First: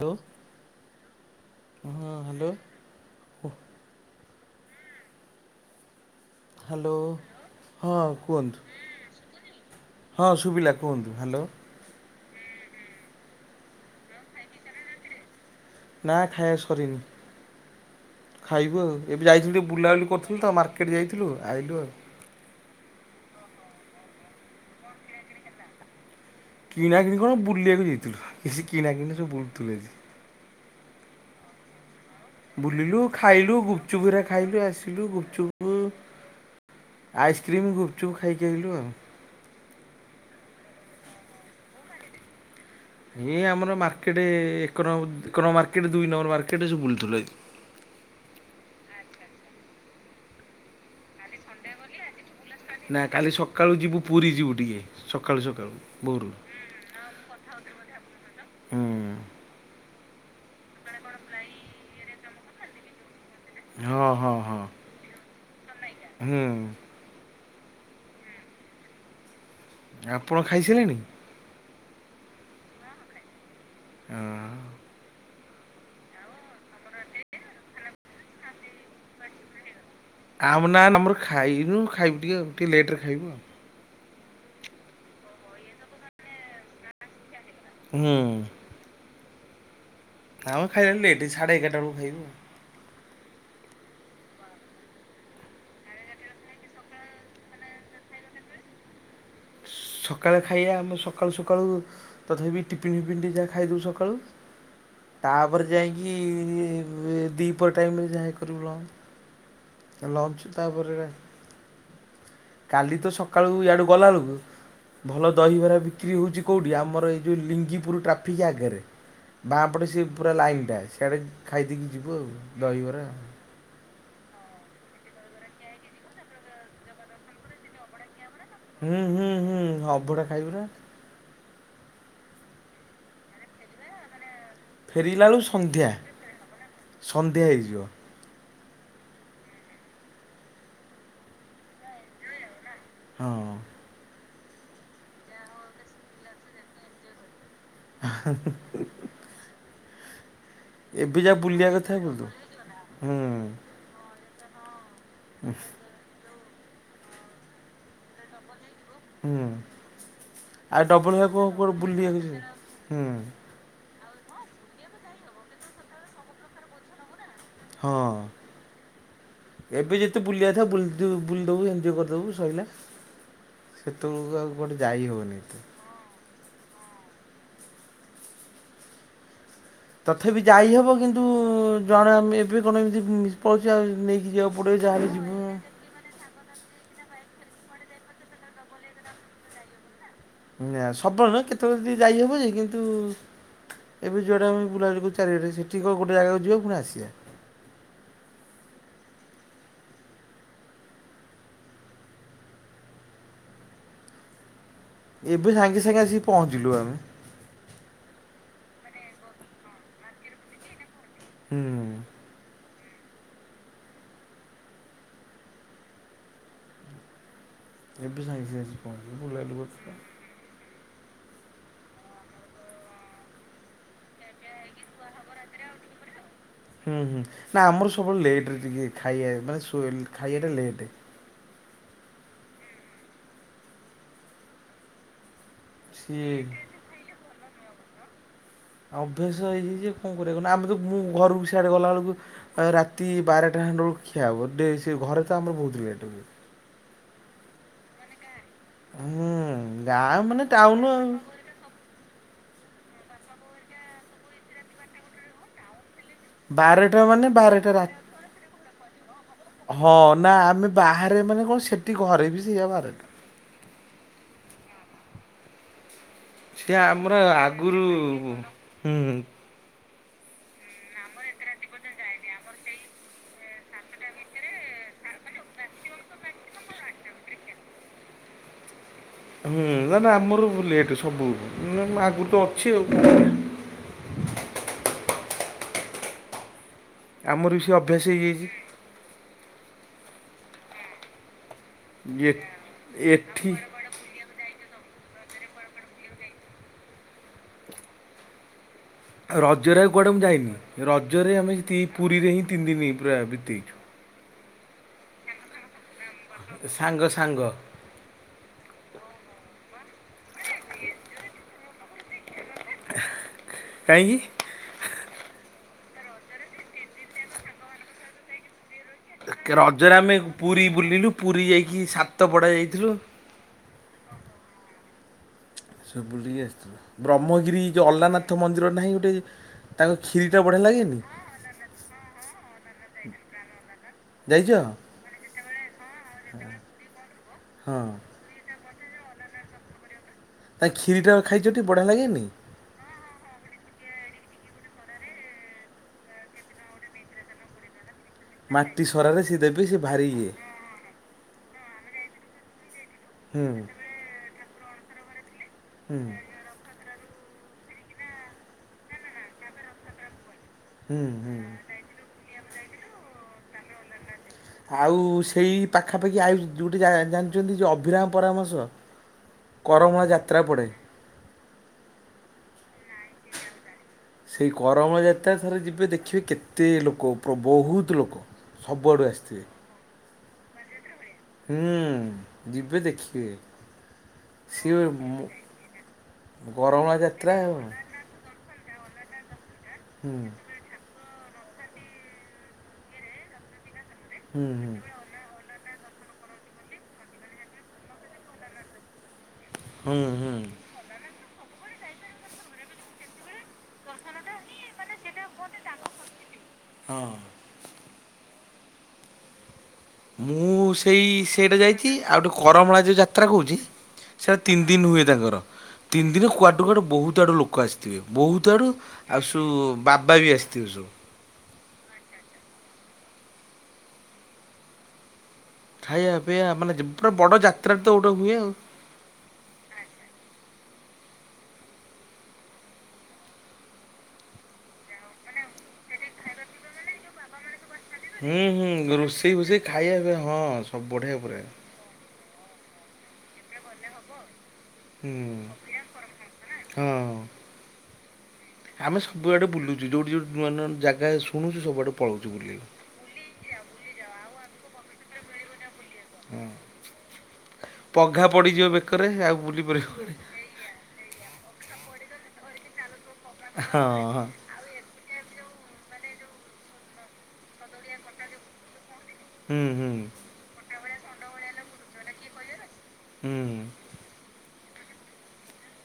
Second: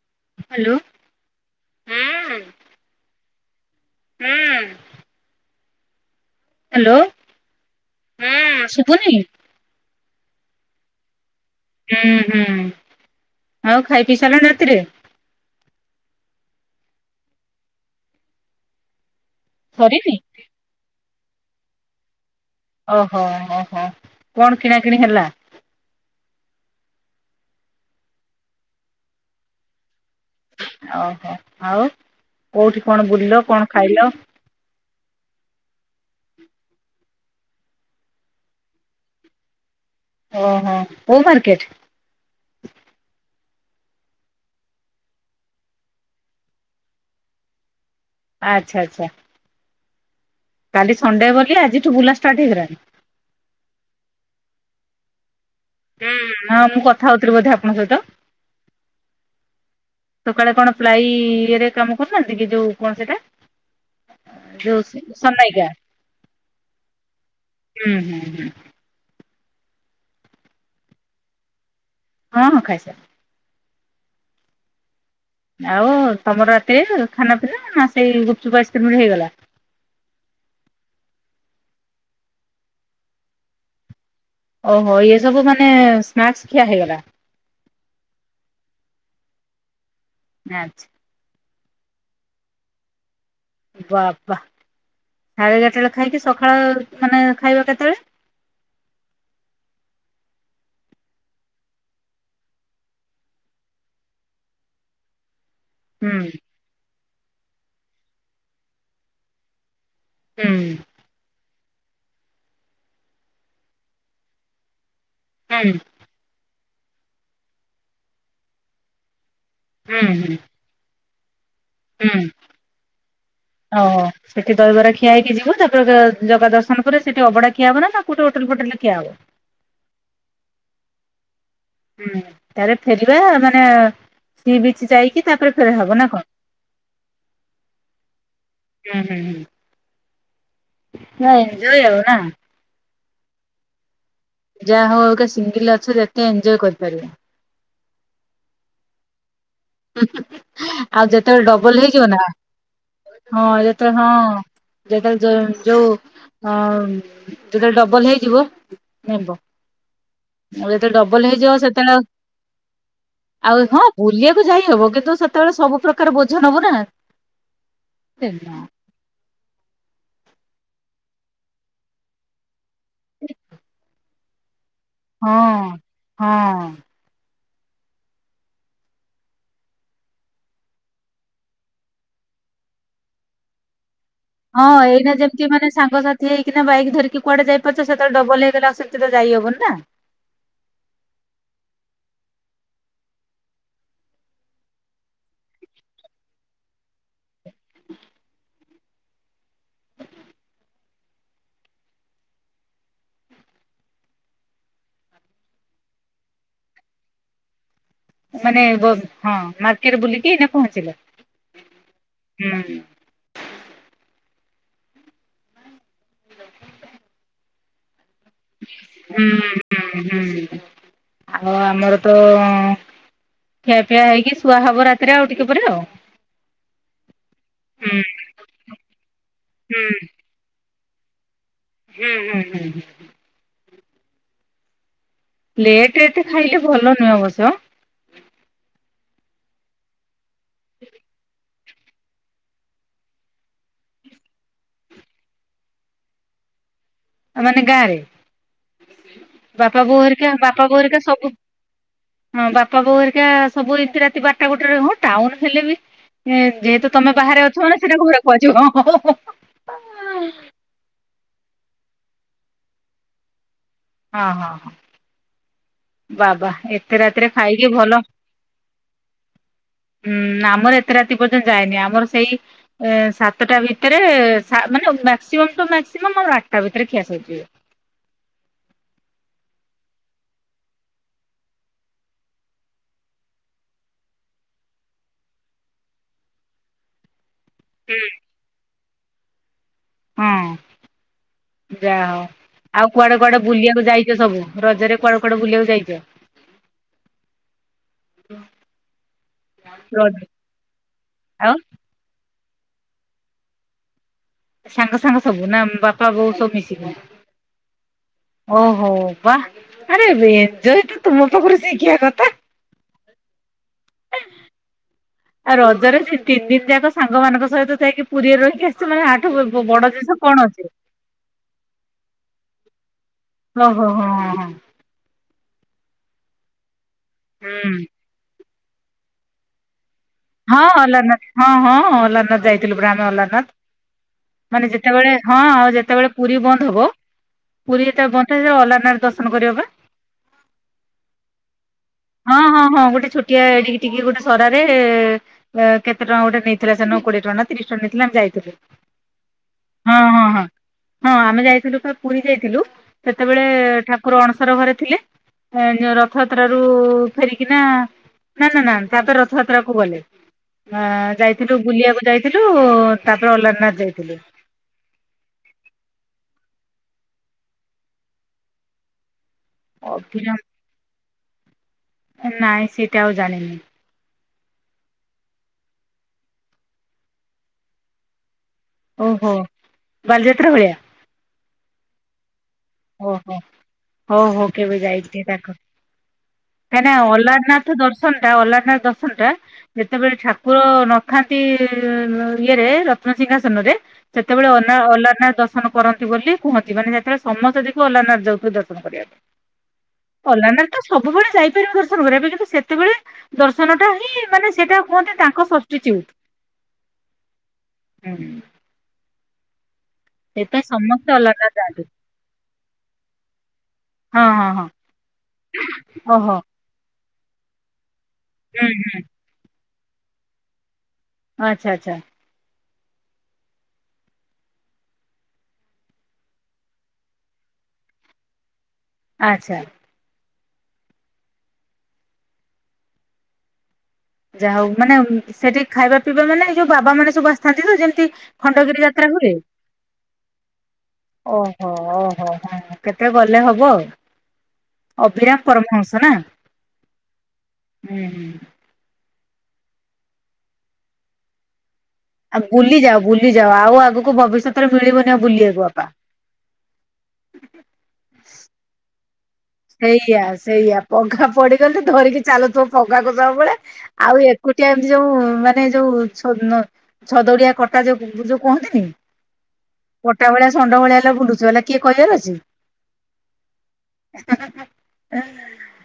ହଁ hello hello. ହୁଁ। Hello hello. ହଁ କୁହନ୍ତୁ ହୁଁ ସୁବୁନି? ହଁ ଶୁଭିଲା କୁହନ୍ତୁ ହ୍ୟାଲୋ। ହୁଁ-ହୁଁ ଆଉ ଖାଇ ପିଇସାରିଲାଣି ରାତିରେ? ନାଁ ଖାଇ ସରିନି ଖାଇବୁ ଆଉ। ଏବେ ଯାଇଥିଲୁ ବୁଲାବୁଲି ସରିନି। କରୁଥିଲୁ ତ ମାର୍କେଟ ଯାଇଥିଲୁ ଆଇଲୁ ଆଉ। ଓହୋ ଓ-ହୋ କଣ କିଣା କିିଣି ହେଲା? କିଣା କିିନି କ ବୁଲି ବାକୁ ଯାଇଥିଲୁ କି କିନା କି ସବୁ ବୁ ତୁ ଓହୋ ଆଉ? କୋଉଠି କଣ ବୁଲିଲୁ ବୁଲିଲ ଖାଇଲୁ କଣ ଖାଇଲ? ଗୁପଚୁପୁର ଖାଇଲୁ ଆସିଲୁ ଗୁପ ଆଇସ୍କ୍ରିମ ଗୁପୁଚୁପ ଖାଇକି ଆଇଲୁ ଆଉ। ଓହୋ କୋଉ ମାରର୍କେଟ। ଏଇ ଆମର ମାର୍କେଟ ଏକ ନମ୍ବର ଦୁଇ ନମ୍ବର ମାର୍କେଟ ଯୋଉଁ ବୁଲୁଥୁଲୁ ଆଜି। [unintelligible] ଆଚ୍ଛା-ଆଚ୍ଛା। କାଲି ସଣ୍ଡେ ବୋଲି ଆଜିଠୁ ବୁଲାସ ନାଁ କାଲି ସକାଳୁ ଯିବୁ ପୁରୀ ଯିବୁ ଟିକେ ସକାଳୁ ସକା ହୁଁ ହଁ ମୁଁ କଥା ହଉଥିଲି ବୋଧେ ଆପଣଙ୍କ ସହିତ? ହୁଁ। ସକାଳେ କଣ ପ୍ଲାଇ ଇଏରେ କାମ କରୁନାହାନ୍ତି କି ଯୋଉ କଣ ସେଇଟା। ହଁ ହଁ ହଁ ଯୋଉଁ ସଂମୟିକା। ହୁଁ ହୁଁ-ହୁଁ-ହୁଁ। ଆପଣ ଖାଇସାରିଲେଣି? ହଁ-ହଁ ଖାଇ ହଁ। ଆଉ ତମର ରାତିରେ ଖାନା ପିନା ସେଇ ଗୁପଚୁପ ଆଇସ୍କ୍ରିମ ରେ ହେଇଗଲା? ଆମ ନାଁ ଆମର ଖାଇନୁ ଖାଇବୁ ଟିକେ ଆଉ ଟିକେ ଲେଟରେ ଖାଇବୁ ଆଉ। ଓହୋ ଇ ସବୁ ମାନେ ସ୍ନାକ୍ସ ଖିଆ ହେଇଗଲା? ହୁଁ। ଆମ ଆଚ୍ଛା ଖାଇବା ଲେଟ ସାଢେ ଏଗାରଟା ବେଳକୁ ଖାଇବୁ। ବାପା। ସାଢେ ଏଗାର ବେଳେ ଖାଇକି ସକାଳ ମାନେ ଖାଇବା କେତେବେଳେ? ସକାଳୁ ଖାଇବା ଆମେ ସକାଳୁ ସକାଳୁ ତଥାପି ଟିଫିନ୍-ଫିଫିିନ ଟିକେ ଯାହା ଖାଇଦେଉୁ ସକାଳୁ। ତାପରେ ହୁଁ ଯାଇକି ଦିପ ପହର ଟାଇମରେ ଯାହା କରିବୁ। ହୁଁ ଲଞ୍ଚ ତାପରେ ରା କାଲି ତ ସକାଳୁ ଏଆଡୁ ଗଲାବେଳକୁ ଭଲ ହୁଁ ଦହିବରା ବିକ୍ରି ହଉଛି କେଉଁଠି ଆମର ଏଇ ଯେଉଁ ଲିଙ୍ଗିପୁର ଟ୍ରାଫିକ୍ ଆଗରେ ବାଁପଟେ ସେ ହୁଁ ପୁରା ହୁଁ ଲାଇନ୍ଟା ସେଇଆଡ଼ା ହୁଁ ଓ ସେଠି ଦହିବରା ଖିଆ ହେଇ ଯିବ ତାପରେ ଜଗା ଦର୍ଶନରେ ସେଠି ଅଭଡ଼ା ଖିଆ ହବ ନାଁ ନାଁ ହୁଁ-ହୁଁ-ହୁଁ ଅଭଡ଼ା ଖାଇବୁ ନାଁ। ହୁଁ ତାରେ ଫେରିବା ମାନେ ସିବିଚ ଯାଇକି ଫେରିଲା ବେଳକୁ ତାପରେ ଫେରା ସନ୍ଧ୍ୟା ହବ ନାଁ କଣ? ସନ୍ଧ୍ୟା ହେଇଯିବ ହୁଁ-ହୁଁ-ହୁଁ। ନାଇଁ ଯାଈହବନା ହଁ। ଯାହା ହଉ ସିଙ୍ଗିଲ ଅଛ ଯେତେ ଏଞଜୟ କରିପାରିବ। [unintelligible] ଆଉ ଏବେ ଯା ଯେତେବେଳେ ବୁଲିବା ଡବଲ କଥା ହେଇଯିବ ନା ବୁଲୁ ହୁଁ ହଁ ଯେତେବେଳେ ହଁ ଯେତେବେଳେ ଯ ଯୋଉ ଅ ଯେତେବେଳେ ଡବଲ ହେଇଯିବ ନେବ ହୁଁ। ଆଉ ଯେତେବେଳେ ଡବଲ [unintelligible] ଆଉ ହେଇଯିବ କୁଆଡେ ସେତେବେଳେ ବୁଲିଆକୁ ଯିବୁ ହୁଁ। ବୁଲିଆକୁ ଯାଇ ହବ କିନ୍ତୁ ସେତେବେଳେ ସବୁ ପ୍ରକାର ବୋଝ ନବୁ ନା। ହଁ ହଁ ଏବେ ଯେତେ ବୁଲିଆ ବୁୁଲଦଉ ବୁଲିଦବୁ ଏଞ୍ଜୟ୍ କରିଦବୁ ସଇଲା ସେତଅଳୁକୁ ଆଉ କୁଆଡ଼େ ଯାଇ ହେବନି ହଁ ଏତେ। ହଁ। ତଥାପି ଯାଇହବ କିନ୍ତୁ ଜଣେ ଆମ ଏବେ କଣ ଏମିତି ପଇସା ନେଇ ହଁ ଏଇନା ଯେମିତି ମାନେ ସାଙ୍ଗସାଥି ହେଇକିନା ବାଇକ୍ ଧରିକି କୁଆଡେ ଯାଇପାରୁଛ ସେତେଳେ ଡବଲ ହେଇଗଲେ ଆଉ ସେତେବେଳେ ଯାଇହବନି ନା। ନାଁ ସବୁବେଳେ ନୁହେଁ କେତେବେଳେ ଯଦି ଯାଇହବ ଯେ କିନ୍ତୁ ଏବେ ଯୁଆଡେ ଆମେ ବୁଲା ବୁଲି କରୁଚୁ ଚାରିଆଡେ ସେଠି କଣ ଗୋଟେ ଜାଗାକୁ ଯିବା ପୁଣି ଆସିଆ। ଏବେ ସାଙ୍ଗେ ସାଙ୍ଗେ ଆସିକି ପହଞ୍ଚିଲୁ ଆମେ ମାନେ ଏବଂ ହଁ ମାର୍କେଟ ବୁଲିକି ଏଇନେ ପହଞ୍ଚିଲେ? ହୁଁ। ହୁଁ। ଏବେ ସାଙ୍ଗେ ସାଙ୍ଗେ ଆସିକି ପହଞ୍ଚିଲି ହୁଁ ବୁଲା ବୁଲି କରୁଥିଲି ହୁଁ ହୁଁ ତ। ଆଉ ଆମର ତ ଖିଆପିଆ ହେଇକି ଶୁଆ ହବ ରାତିରେ ଆଉ ଟିକେ ପରେ ଆଉ ହୁଁ ହୁଁ ନା ଆମର ହୁଁ ସବୁବେଳେ ଲେଟ୍ ରେ ଟିକେ ଖାଇବା ମାନେ ହୁଁ ଶୋ ଖାଇଆଟା ଲେଟେ। ହୁଁ ହୁଁ ହୁଁ ହୁଁ। ଲେଟ୍ ରେ ଏତେ ସିଏ ଖାଇଲେ ଭଲ ନୁହେଁ ଅବଶ୍ୟ ଅଭ୍ୟାସ ହେଇଯାଇଛି ଯେ କଣ କରିବା କହୁନ ଆମେ ତ ମୁଁ ଘରକୁ ସି ଆଡେ ଗଲାବେଳକୁ ରାତି ବାରଟା ଖଣ୍ଡେ ବେଳକୁ ଖିଆ ହବ ଡେ ସେ ଘରେ ତ ଆମର ବହୁତ ଲେଟେ ହୁଏ। ମାନେ ଗାଁରେ? ହୁଁ ବାପା ବୋଉ ଗାଁ ହରିକା ମାନେ ବାପା ବୋଉ ଟାଉନ ହରିକା ଆଉ ସବୁ ହଁ ବାପା ବୋଉ ହରି କା ସବୁ ଏତେ ରାତି ବାରଟା ଗୋଟେରେ ହଁ ଟାଉନ ହେଲେ ବି ଯେ ଯେହେତୁ ବାରଟା ତମେ ମାନେ ବାହାରେ ଅଛ ବାରଟା ମାନେ ରା ସେଟା ଘରେ କୁହାଯିବ। ହଁ ନା ଆମେ ବାହାରେ ମାନେ କଣ ସେଠି ଘରେ ବି ସେଇଆ ବାହାରେ ହଁ ହଁ ହଁ। ବାବା ସିଏ ଏତେ ଆମର ରାତିରେ ଖାଇକି ଆଗରୁ ଭଲ ହୁଁ ହୁଁ। ହୁଁ ଆମର ଏତେ ରାତି ପର୍ଯ୍ୟନ୍ତ ଯାଏନି ଆମର ସେଇ ଅ ସାତଟା ଭିତରେ ସା ମାନେ ମାକ୍ସିମମ୍ ଟୁ ମାକ୍ସିମମ୍ ଆମ ଆଠଟା ଭିତରେ ଖିଆସରିଯିବ। ହୁଁ ନା ନା ଆମର ସବୁ ଲେଟ୍ ରେ ସବୁ ନା ଆଗରୁ ତ ଅଛି ଆଉ। ଆମର ବି ସେ ଅଭ୍ୟାସ ହେଇଯାଇଛି। ହଁ। ଯାହଉ ଏ ଆଉ କୁଆଡେ କୁଆଡେ ଏଠି ବୁଲିଆକୁ ଯାଇଚ ସବୁ ରଜରେ? କୁଆଡ଼େ କୁଆଡ଼େ ବୁଲିଆକୁ ଯାଇଚ? ରଜରେ ଆଉ କୁଆଡ଼େ ମୁଁ ଯାଇନି ରଜରେ ଆଉ ଆମେ ଯେତିକି ପୁରୀରେ ହିଁ ତିନି ଦିନି ପୁରା ବିତେଇଛୁ। ସାଙ୍ଗ ସାଙ୍ଗ ସବୁ ନା ବାପା ବୋଉ ସବୁ ମିଶିକି? ସାଙ୍ଗ ସାଙ୍ଗ ଓହୋ ବା ଆରେ ଏଞ୍ଜୟ ତ [unintelligible] କଥା କାହିଁକି? ଆଉ ରଜରେ ତିନି ଦିନି ଯାକ ସାଙ୍ଗମାନଙ୍କ ସହିତ ଯାଇକି ପୁରୀରେ ରହିକି ଆସ ରଜରେ ଆମେ ପୁରୀ ବୁଲିଲୁ ପୁରୀ ଯାଇକି ସାତ ପଡା ଯାଇଥିଲୁ। ହ-ହୋ-ହୋ-ହଁ-ହଁ। ସବୁ ଟିକେ ଆସିଥିଲ ବ୍ରହ୍ମଗିରି ହୁଁ ଯେଉଁ ଅଲାନାଥ ମନ୍ଦିର ନାହିଁ ଗୋଟେ ତାଙ୍କ କ୍ଷୀରିଟା ବଢ଼ିଆ ହଁ ଲାଗେନି ଅଲାନାଥ ହଁ-ହଁ ଅଲାନାଥ ଯାଇଥିଲୁ ମୋନେ ଅଲାନାଥ। ଯାଇଛ ମାନେ ଯେତେବେଳେ ହଁ ଆଉ ଯେତେବେଳେ ପୁରୀ ବନ୍ଦ ହବ ହଁ ପୁରୀ ଯେତେବେଳେ ବନ୍ଦ ସେ ଅଲାନାଥ ଦର୍ଶନ କରିବା ପାଇଁ। ତା କ୍ଷୀରିଟା ଖାଇଛଟି ବଢ଼ିଆ ଲାଗେନି ହଁ-ହଁ-ହଁ ଗୋଟେ ଛୋଟିଆ ଏଡିକି ଟିକେ ଗୋଟେ ସରାରେ କେତେ ଟଙ୍କା ଗୋଟେ ନେଇଥିଲା ସେନ କୋଡିଏ ଟଙ୍କା ତିରିଶ ଟଙ୍କା ନେଇଥିଲା। ଯାଇଥିଲୁ ମାଟି ସରାରେ ସିଏ ଦେବେ ସେ ଭାରି ଇଏ ହଁ-ହଁ-ହଁ-ହଁ ଆମେ ଯାଇଥିଲୁ ପୁରୀ ଯାଇଥିଲୁ ସେତେବେଳେ ହୁଁ ଠାକୁର ଅଣସର ଘରେ ଥିଲେ। ହୁଁ ରଥଯାତ୍ରା ରୁ ଫେରିକି ନା-ନା-ନା-ନା ତାପରେ ରଥଯାତ୍ରା କୁ ଗଲେ। ଆ ହୁଁ ହୁଁ ଯାଇଥିଲୁ ବୁଲିବାକୁ ଯାଇଥିଲୁ ତାପରେ ଅଲାରନାଥ ଯାଇଥିଲୁ। ଆଉ ସେଇ ପାଖାପାଖି ଆଉ ଯୋଉଟେ ଜାଣିଛନ୍ତି ଯେ ଅଭିରାମ ପରମହଂସ। କର୍ମଳା ଅଭିରାମ ଯାତ୍ରା ପଡ଼େ। ନାଇଁ ସେଟା ଆଉ ଜାଣିନି। ସେଇ କର୍ମଳା ଯାତ୍ରା ଥରେ ଯିବେ ଦେଖିବେ କେତେ ଲୋକ ବହୁତ ଲୋକ। ସବୁଆଡ଼ୁ ଓହୋ ଆସିଥିବେ। ବାଲିଯାତ୍ରା ଭଳିଆ। ହୁଁ ଯିବେ ଦେଖିବେ ଓହୋ ହଉ ସିଏ କାହିଁକି ନା କରମଳା ଯାତ୍ରା ହୁଁ ଅଲାରନାଥ ଦର୍ଶନ ଟା ଅଲାରନାଥ ଦର୍ଶନ ଟା ଯେତେବେଳେ ହୁଁ ଠାକୁର ନଥାନ୍ତି ଇଏରେ ରତ୍ନସିଂହାସନ ରେ ସେତେବେଳେ ହୁଁ ଅ ଅଲାରନାଥ ଦର୍ଶନ କରନ୍ତି ବୋଲି କୁହନ୍ତି ମାନେ ଯେତେବେଳେ ସମସ୍ତ ଦେଖିବେ ଅଲାରନାଥ ଯାଉଥିବେ ଦର୍ଶନ କରିବା ପାଇଁ। ହୁଁ ହୁଁ ଅଲାରନାଥ ତ ସବୁବେଳେ ଯପାରିବା ଦର୍ଶନ କରିବା ପାଇଁ କିନ୍ତୁ ସେତେବେଳେ ଦର୍ଶନଟା ହିଁ ମାନେ ସେଇଟା କୁହନ୍ତି ତାଙ୍କ ସବ୍ଷିଚିଉଟ ହଁ ହୁଁ। ମୁଁ ସେଥିପାଇଁ ସେଇ ସମସ୍ତେ ଅଲାରନାଥ ସେଇଟା ଯାଆନ୍ତି ଯାଇଛି ଆଉ ଗଟେ କର୍ମଳା ଯୋଉ ଯାତ୍ରା କହୁଛି। ହଁ ସେଇଟା ହଁ ତିନି ହଁ ଦିନ ହୁଏ ତାଙ୍କର ତିନି ଦିନ ଓହୋ କୁଆଡୁ କୁଆଡେ ବହୁତ ବହୁତ ଆଡୁ ଲୋକ ଆସିଥିବେ ବହୁତ ଆଡୁ ହୁଁ ହୁଁ। ଆଉ ସବୁ ବାବା ବି ଆସିଥିବେ ସବୁ। ଆଚ୍ଛା-ଆଚ୍ଛା। ଖାଇବା ପିଇବା ମାନେ ପୁରା ବଡ ଯାତ୍ରାରେ ତ ଗୋଟେ ହୁଏ ଆଉ। ଆଚ୍ଛା। ଯାହା ହଉ ମାନେ ସେଠି ଖାଇବା ପିଇବା ମାନେ ଯୋଉ ବାବା ମାନେ ସବୁ ଆସିଥାନ୍ତି। ଯେମତି ହୁଁ ଖଣ୍ଡଗିରି ହୁଁ ଯାତ୍ରା ହୁଏ। ରୋଷେଇ ଫୋଷେଇ ଖାଇବା ପିଇବା ହଁ ସବୁ ବଢ଼ିଆ ପୁରା। ଓହୋ-ଓହୋ। ହଁ କେତେ ଗଲେ ହବ ଆଉ। ହୁଁ ଅଭିରାମ ପରମହଂସ ନା ହଁ। ହୁଁ। ଆମେ ସବୁଆଡେ ବୁଲୁ ଯୋଉଠି ଯୋଉି ନୂଆ ନୂଆ ଜାଗା ଶୁଣୁଛୁ ସବୁଆଡେ ଆଉ ବୁଲି ଯାଉ ବୁଲି ଯାଉ ଆଉ ଆଗକୁ ଭବିଷ୍ୟତରେ ମିଳିବନି ଆଉ ବୁଲିବାକୁ ବାପା। ହଁ ପଘା ପଡିଯିବ ବେକରେ ଆଉ ବୁଲି ପାରିବୁ କୁଆଡ଼େ ସେଇଆ-ସେଇଆ ପଘା ପଡିଗଲେ ଧରିକି ଚାଲୁଥିବ ଲଗାକୁ ଦବ ବଳେ ହଁ ଆଉ ହଁ ଏକୁଟିଆ ଏମିତି ଯୋଉ ମାନେ ଯୋଉ ଛଦଡିଆ କଟା ଯୋଉ ଯୋଉ କୁହନ୍ତିନି। ହୁଁ ହୁଁ ଗୋଟା ଭଳିଆ ଷଣ୍ଢ ଭଳିଆ ହେଲା ବୁଲୁଛି ହେଲା କିଏ କହିବାର ଅଛି। ହୁଁ। ହଁ-ହଁ-ହଁ।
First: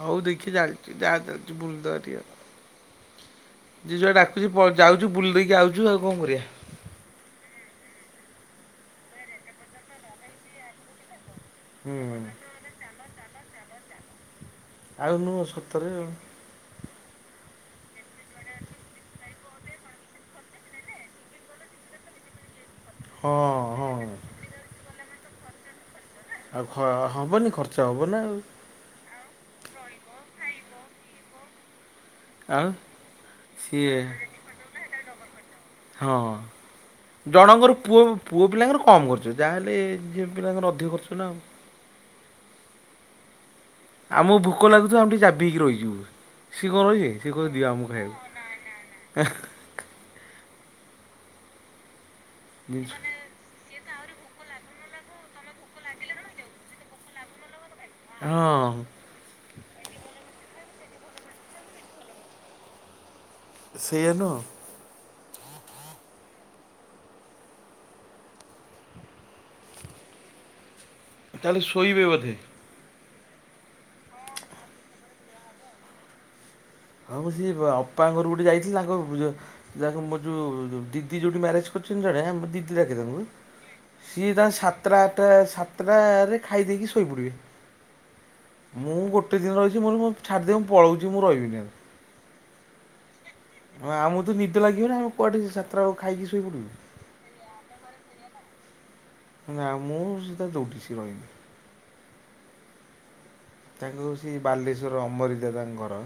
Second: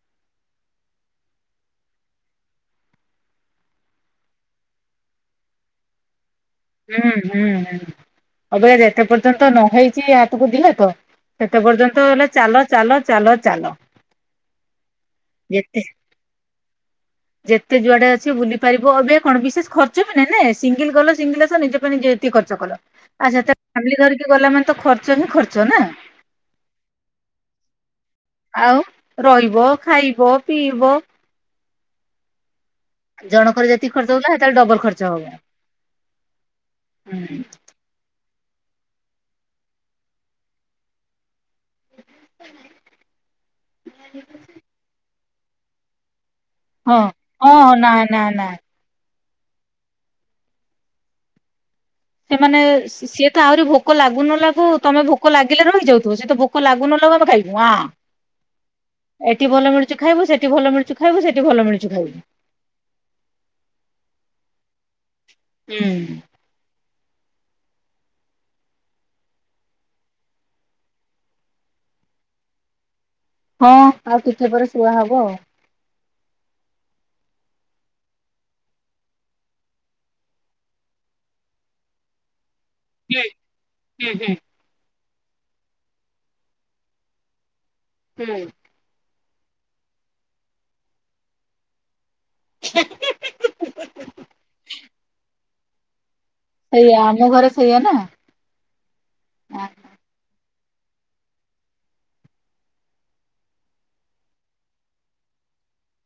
ହଉ ଦେଖି ଚାଲିଛି ଯାହା ଚାଲିଛି ବୁଲଦବା ଟିକେ। ଯିଜୁଆଡେ ଡାକୁଛି ଯାଉଛୁ ବୁଲି ଦେଇକି ଆାଉଛୁ ଆଉ କଣ କରିବା? ହୁଁ-ହୁଁ-ହୁଁ ଅବେକା ଯେତେ ପର୍ଯ୍ୟନ୍ତ ନ ହେଇଛି ହାତକୁ ଦି ହାତ ସେତେ ପର୍ଯ୍ୟନ୍ତ ହୁଁ ହେଲେ ଚାଲ-ଚାଲ-ଚାଲ-ଚାଲ। ଆଉ ନୁହଁ ସତରେ ଆଉ। ଯେତେ ଯୁଆଡେ ଅଛି ବୁଲି ପାରିବ ଏବେ କଣ ବିଶେଷ ଖର୍ଚ୍ଚ ବି ନାଇଁ ନା ସିଙ୍ଗିଲ-ସିଙ୍ଗିଲ ଆସ ନିଜେ ପାଇଁ ନି ଖର୍ଚ୍ଚ କଲ ଆଚ୍ଛା ହଁ ହଁ ଫ୍ୟାମିଲ ଧରିକି ଗଲା ମାନେ ତ ଖର୍ଚ୍ଚ ହିଁ ଖର୍ଚ୍ଚ ନା। ଆଉ ହ ହବନି ଖର୍ଚ୍ଚ ହବ ନା ଆଉ। ରହିବ ଖାଇବ ପିଇବ। ଆଉ ଜଣକର ଯେତିି ସିଏ ଖର୍ଚ୍ଚ ହଉଛି ଏଥିରେ ଡବଲ ଖର୍ଚ୍ଚ ହବ। ହଁ ହୁଁ ଜଣଙ୍କର ପୁଅ ପୁଅ ପିଲାଙ୍କର କମ୍ ଖର୍ଚ୍ଚ ଯାହାହେଲେ ଝିଅ ପିଲାଙ୍କର ଅଧିକ ଖର୍ଚ୍ଚ ନା ଆଉ। ଆମକୁ ଭୋକ ଲାଗୁଥିବ ଆମେ ଟିକେ ଜାବିଇକି ରହିଯିବୁ। ସିଏ କଣ ହଁ ରହିବେ ଓ ନା ନା ନା। ହେଁ। ସେମାନେ ଜିନିଷ ସିଏ ତ ଆହୁରି ଭୋକ ଭୋକ ଲାଗୁ ନ ଲାଗୁ ତମେ ଭୋକ ଲାଗିଲେ ରହିଯାଉଥିବ ସେ ତ ଭୋକ ଲାଗୁ ନ ଲାଗୁ ଆମେ ଖାଇଦବୁ ଆଁ। ହଁ। ଏଠି ଭଲ ମିଳୁଚ ଖାଇବୁ ସେଠି ଭଲ ମିଳୁ ଚି ଖାଇବୁ ସେଠି ଭଲ ମିଳୁଛି ଖାଇବୁ। ସେୟା ନୁହଁ। ହୁଁ। ତାହେଲେ ଶୋଇବେ ବୋଧେ। ହଁ ଆଉ ଟିକେ ପରେ ଶୁଆ ହବ ଆଉ। ହମ ମୁଁ ସିଏ ଅପା ଘର ଗୋଟେ ଯାଇଥିଲି ତାଙ୍କ ଯ ମୋର ଯୋଉ ଦିଦି ଯୋଉଠି ମ୍ୟାରେଜ କରିଛି। ସୁନ୍ଦର ଆମେ ଦିଦି ଡାକେ ହୁଁ ତାଙ୍କୁ ହୁଁ ସିଏ ହୁଁ ତାଙ୍କ ସାତ୍ରା ସାତଟ ଖାଇ ଦେଇକି ଶୋଇପଡ଼ିବେ ହୁଁ। ମୁଁ ଗୋ ଗୋଟେ ରହିଛି ମୋତେ ଛାଡ଼ିଦିଅ ମୁଁ ପଳାଉଛି ରିହିବିନି ଆଉ। ହେଁ ହେଁ। ଆମକୁ ତ ନିଦ ଲାଗିବନି ଆମେ କୁଆଡ଼େ ସାତଟା ବେଳକୁ ଖାଇକି ଶୋଇପଡ଼ିବୁ। ସେଇଆା ଆମ ଘରେ ସେଇଆା ନା। ନା ମୁଁ ସେଇଟା ଯୋଗିଶି କହିନି। ତାଙ୍କ ସେ ବାଲେଶ୍ଵର ଅମରିଦାଦାଙ୍କ ଘର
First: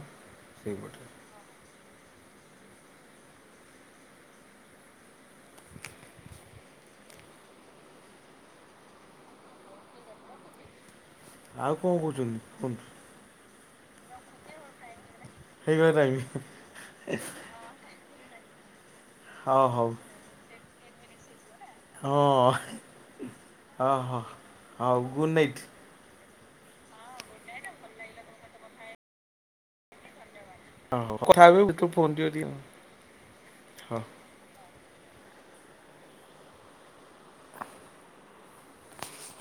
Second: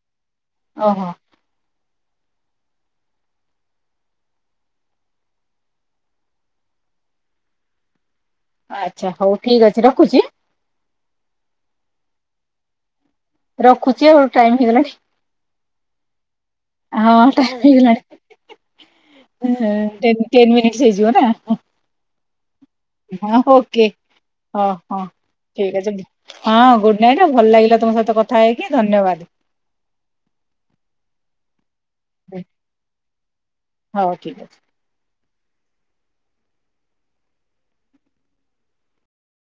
ଓହୋ ସେଇପଟେ। ଆଚ୍ଛା ହଉ ଠିକ ଅଛି ରଖୁଛି। ଆଉ କଣ କହୁଛନ୍ତି କୁହନ୍ତୁ। ରଖୁଛି ଆଉ ଟାଇମ ହେଇଗଲାଣି ହେଇଗଲା ଟାଇମ୍। ହଁ ଟାଇମ ହେଇଗଲାଣି। ହଁ ହେଁ ହଉ ଟେନ ଟେନ ମିନଟସ୍ ହେଇଯିବ ନା। ହଁ ହେଁ। ହ ହ ଓକେ ହ ହଉ ହଁ ଗୁଡ଼୍ ନାଇଟ୍ ଠିକ ଅଛି। ହଁ ଗୁଡ ନାଇଟ୍ ଭଲ ଲାଗିଲା ତମ ସହିତ କଥା ହେଇକି ଧନ୍ୟବାଦ। ହ ହୋ କଥା ଭିତରୁ ଫୋନ ଟିକେ ଟିକେ ହ। ହଉ ଠିକ ଅଛି।